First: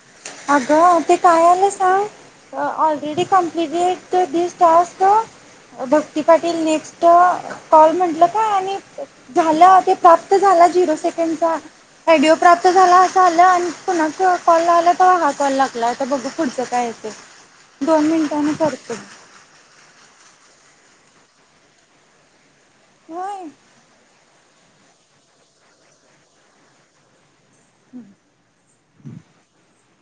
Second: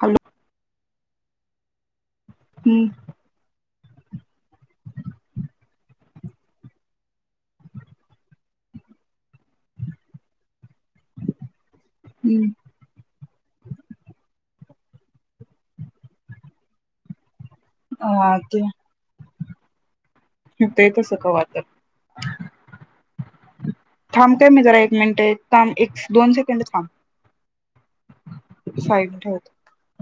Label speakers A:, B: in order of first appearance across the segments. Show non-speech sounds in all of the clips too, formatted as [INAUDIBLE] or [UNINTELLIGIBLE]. A: ह
B: अगं ते काय आलं सांग अ
A: हम्म
B: ऑलरेडी कंप्लीट दिस तस् भक्ती पाटील नेक्स्ट कॉल म्हटल काय आणि झालं ते प्राप्त झाला झिरो सेकंडचा ऑडिओ
A: हम्म
B: प्राप्त झाला असं आलं आणि पुन कॉल झाला घा कॉल लागला आता बघ पुढचं काय यं दोन
A: हा
B: मिनिटांनी करतो
A: ते तस का वा तर
B: होय
A: मी जरा एक मिनिट दोन सेकंड थांब सॉरी मी ठेवतो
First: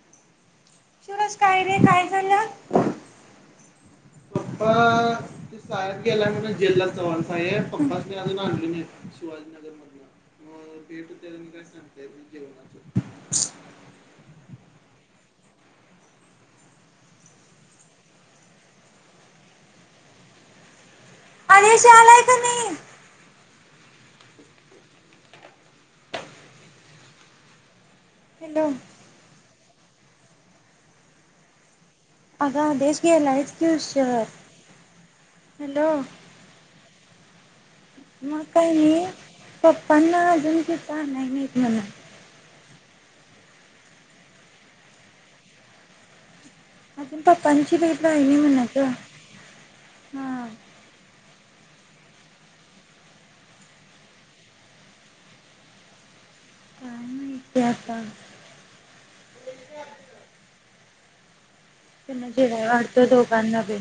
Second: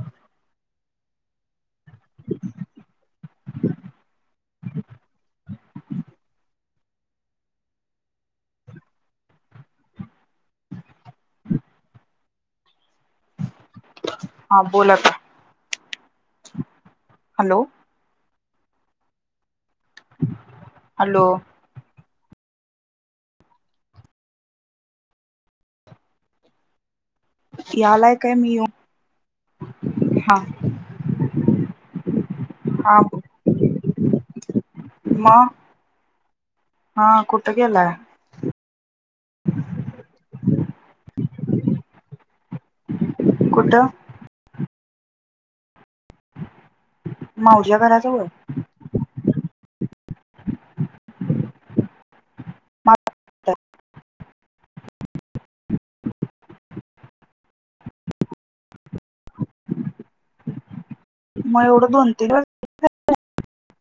B: शिराज काय रे काय झालं पप्पा ते साहेब गेल्या म्ह जेलला चवार आहे पप्पा अजून आणून शिवाजीनगर मधून म भेटते मी काय सांगतेय जेवणाच
A: हा बोला आत हॅलो हॅलो
B: अशलाय [UNINTELLIGIBLE]
A: या आलाय काय मी येऊ
B: हॅलो
A: हा
B: अग
A: हा
B: आदेश गेलाय कि उशीर
A: मग हा कुठं गेलाय
B: म काय नाही पप्पा न्ना अजून काय सांगाय नाही मला
A: कुठ
B: अजप कची
A: मावज्या
B: वटला
A: घराजवळ
B: इन म्ह नाच [UNINTELLIGIBLE] हा काय नाय
A: मग एवढं दोन तीन
B: त्याना
A: दिवस
B: जेवाय वाढतें दोगांना बी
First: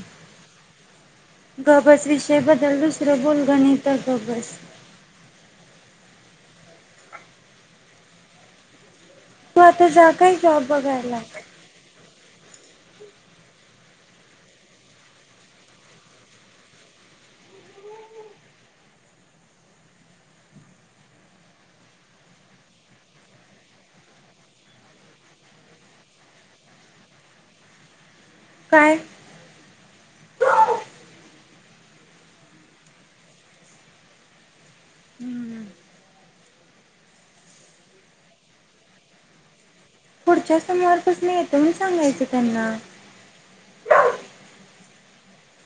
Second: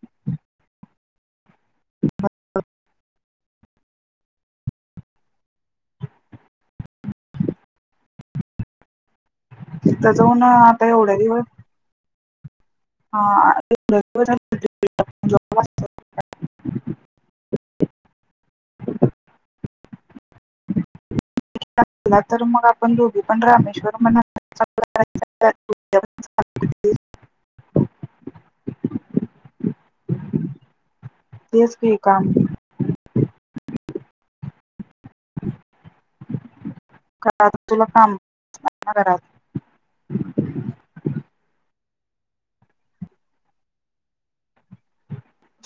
B: गबस विषयबद्दल दुसरं बोल गणित गबस तू आता जा
A: त्याचऊ
B: काय
A: ना
B: जॉब
A: आता एवढ्या
B: बघायला
A: दिवस हा [UNINTELLIGIBLE] ला तर मग आपण दोघी पण रामेश्वर म्ह
B: काय
A: ठी का आहे
B: हम्म
A: कात तुला कामात
B: पुढच्या सोमवार पासनं येतो म्हणून सांगायचं त्यांना.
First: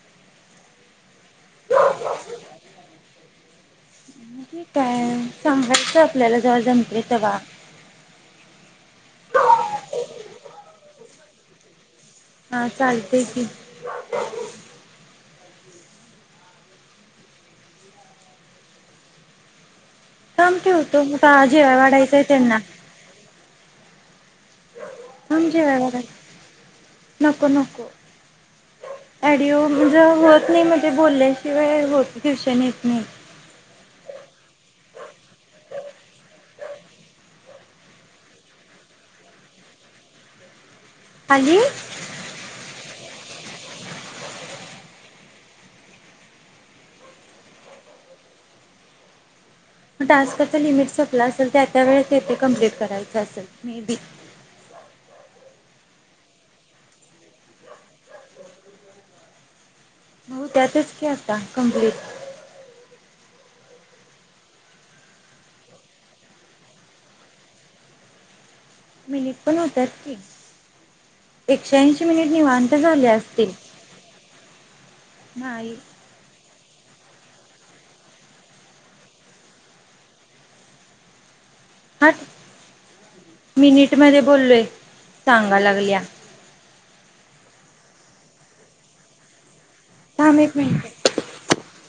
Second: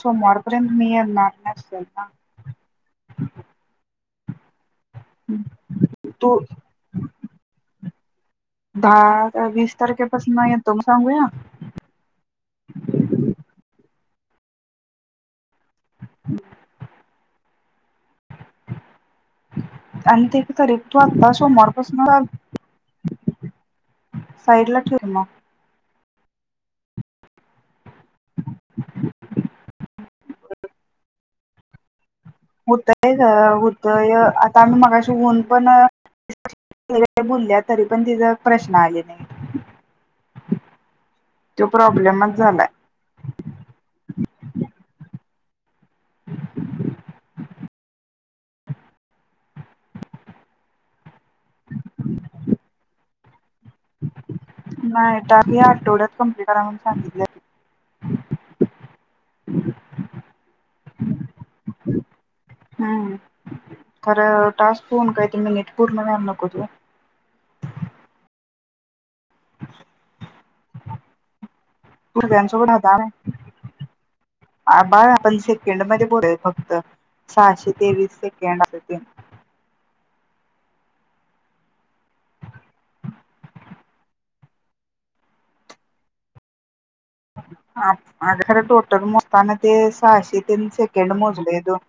A: सोमवार पर्यंत मी येणार नसेल ना.
B: काय सांगायच
A: तू
B: आपल्याला जवळ जमते तवा.
A: दहा-वीस तारखेपासन येतोय म्हणून सांगूया.
B: ह [INAUDIBLE]
A: [INAUDIBLE]
B: थांब
A: तरी तू
B: ठेवतो.
A: आत्ता
B: जेवायला वाढायचय
A: सोमवारपासून
B: त्यांना.
A: सईडला ठेव की मग.
B: थांब जेवाय वाढायचं नको.. नको. ऑडिओ म्हणजे होत. नाही म्हणजे बोलल्याशिवाय होत ट्युशन येत नाही
A: होतय ग होतय. आता आम्ही मगाशी होऊन पण बोलल्या तरी पण तिच प्रश्न आले नाही?
B: खाली
A: तो प्रॉब्लेमच झालाय. [INAUDIBLE]
B: टास्कचा लिमिट सपलं असेल. त्या-त्या वेळेस ते ते कमप्लीट करायचं असेल? मे बी
A: नाय टाकल्या तेवढ्यात कम्पुटरान सांगितल
B: होत्यातच की आता कंप्लीट.
A: हम्म खरं टास्क फोन मिनिट पूर्ण व्हायला नकोत होय.
B: मिनिट पण होतात की. एकशेऐंशी मिनिट
A: सगळ्यांसोबत
B: निवांत झाले
A: हाताळा
B: असतील? हा
A: सहाशे-ते वीस सेकंड आलते.
B: हट्ट.. मिनिट मध्ये बोलोय सांगाया लागलिया?
A: आज खर टोटल मोजताना. ते
B: थांब एक
A: सहाशे-तीन
B: मिनिट
A: सेकेड मोजले दोन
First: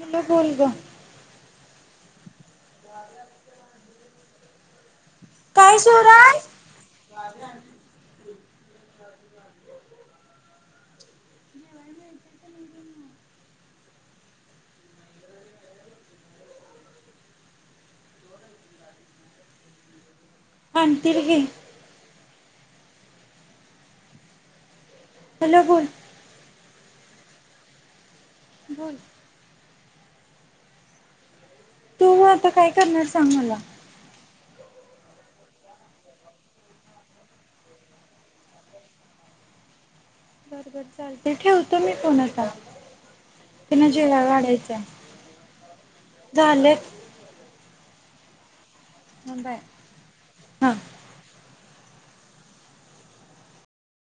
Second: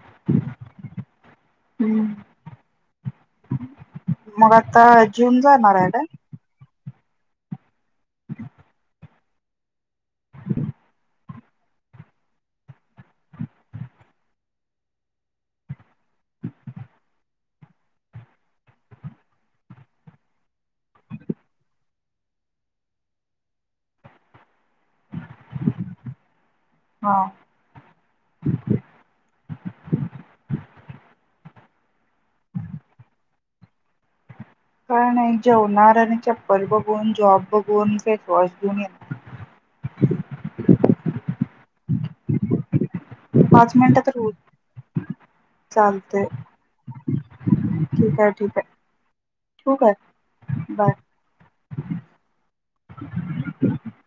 B: कुठलं दोन ग.
A: ह्म्म.. मग आता जेऊन जाणार हाय काय?
B: [INAUDIBLE] आणतील की. हॅलो बोल.
A: हा..
B: बोल. तू आता काय करणार सांग मला?
A: काय नाय. जेवणार आणि चप्पल बघून, जॉब बघून
B: बरोबर चालतय. ठेवते मी फोन आता.
A: पाच
B: तीन
A: मिनिटं तर
B: जेवायला
A: होईल
B: वाढायच.
A: चालतंय
B: झाल..
A: ठीक आहे, ठीक आहे.
B: थांब बया
A: ठेवू काय
B: हा.
A: बाय. [INAUDIBLE]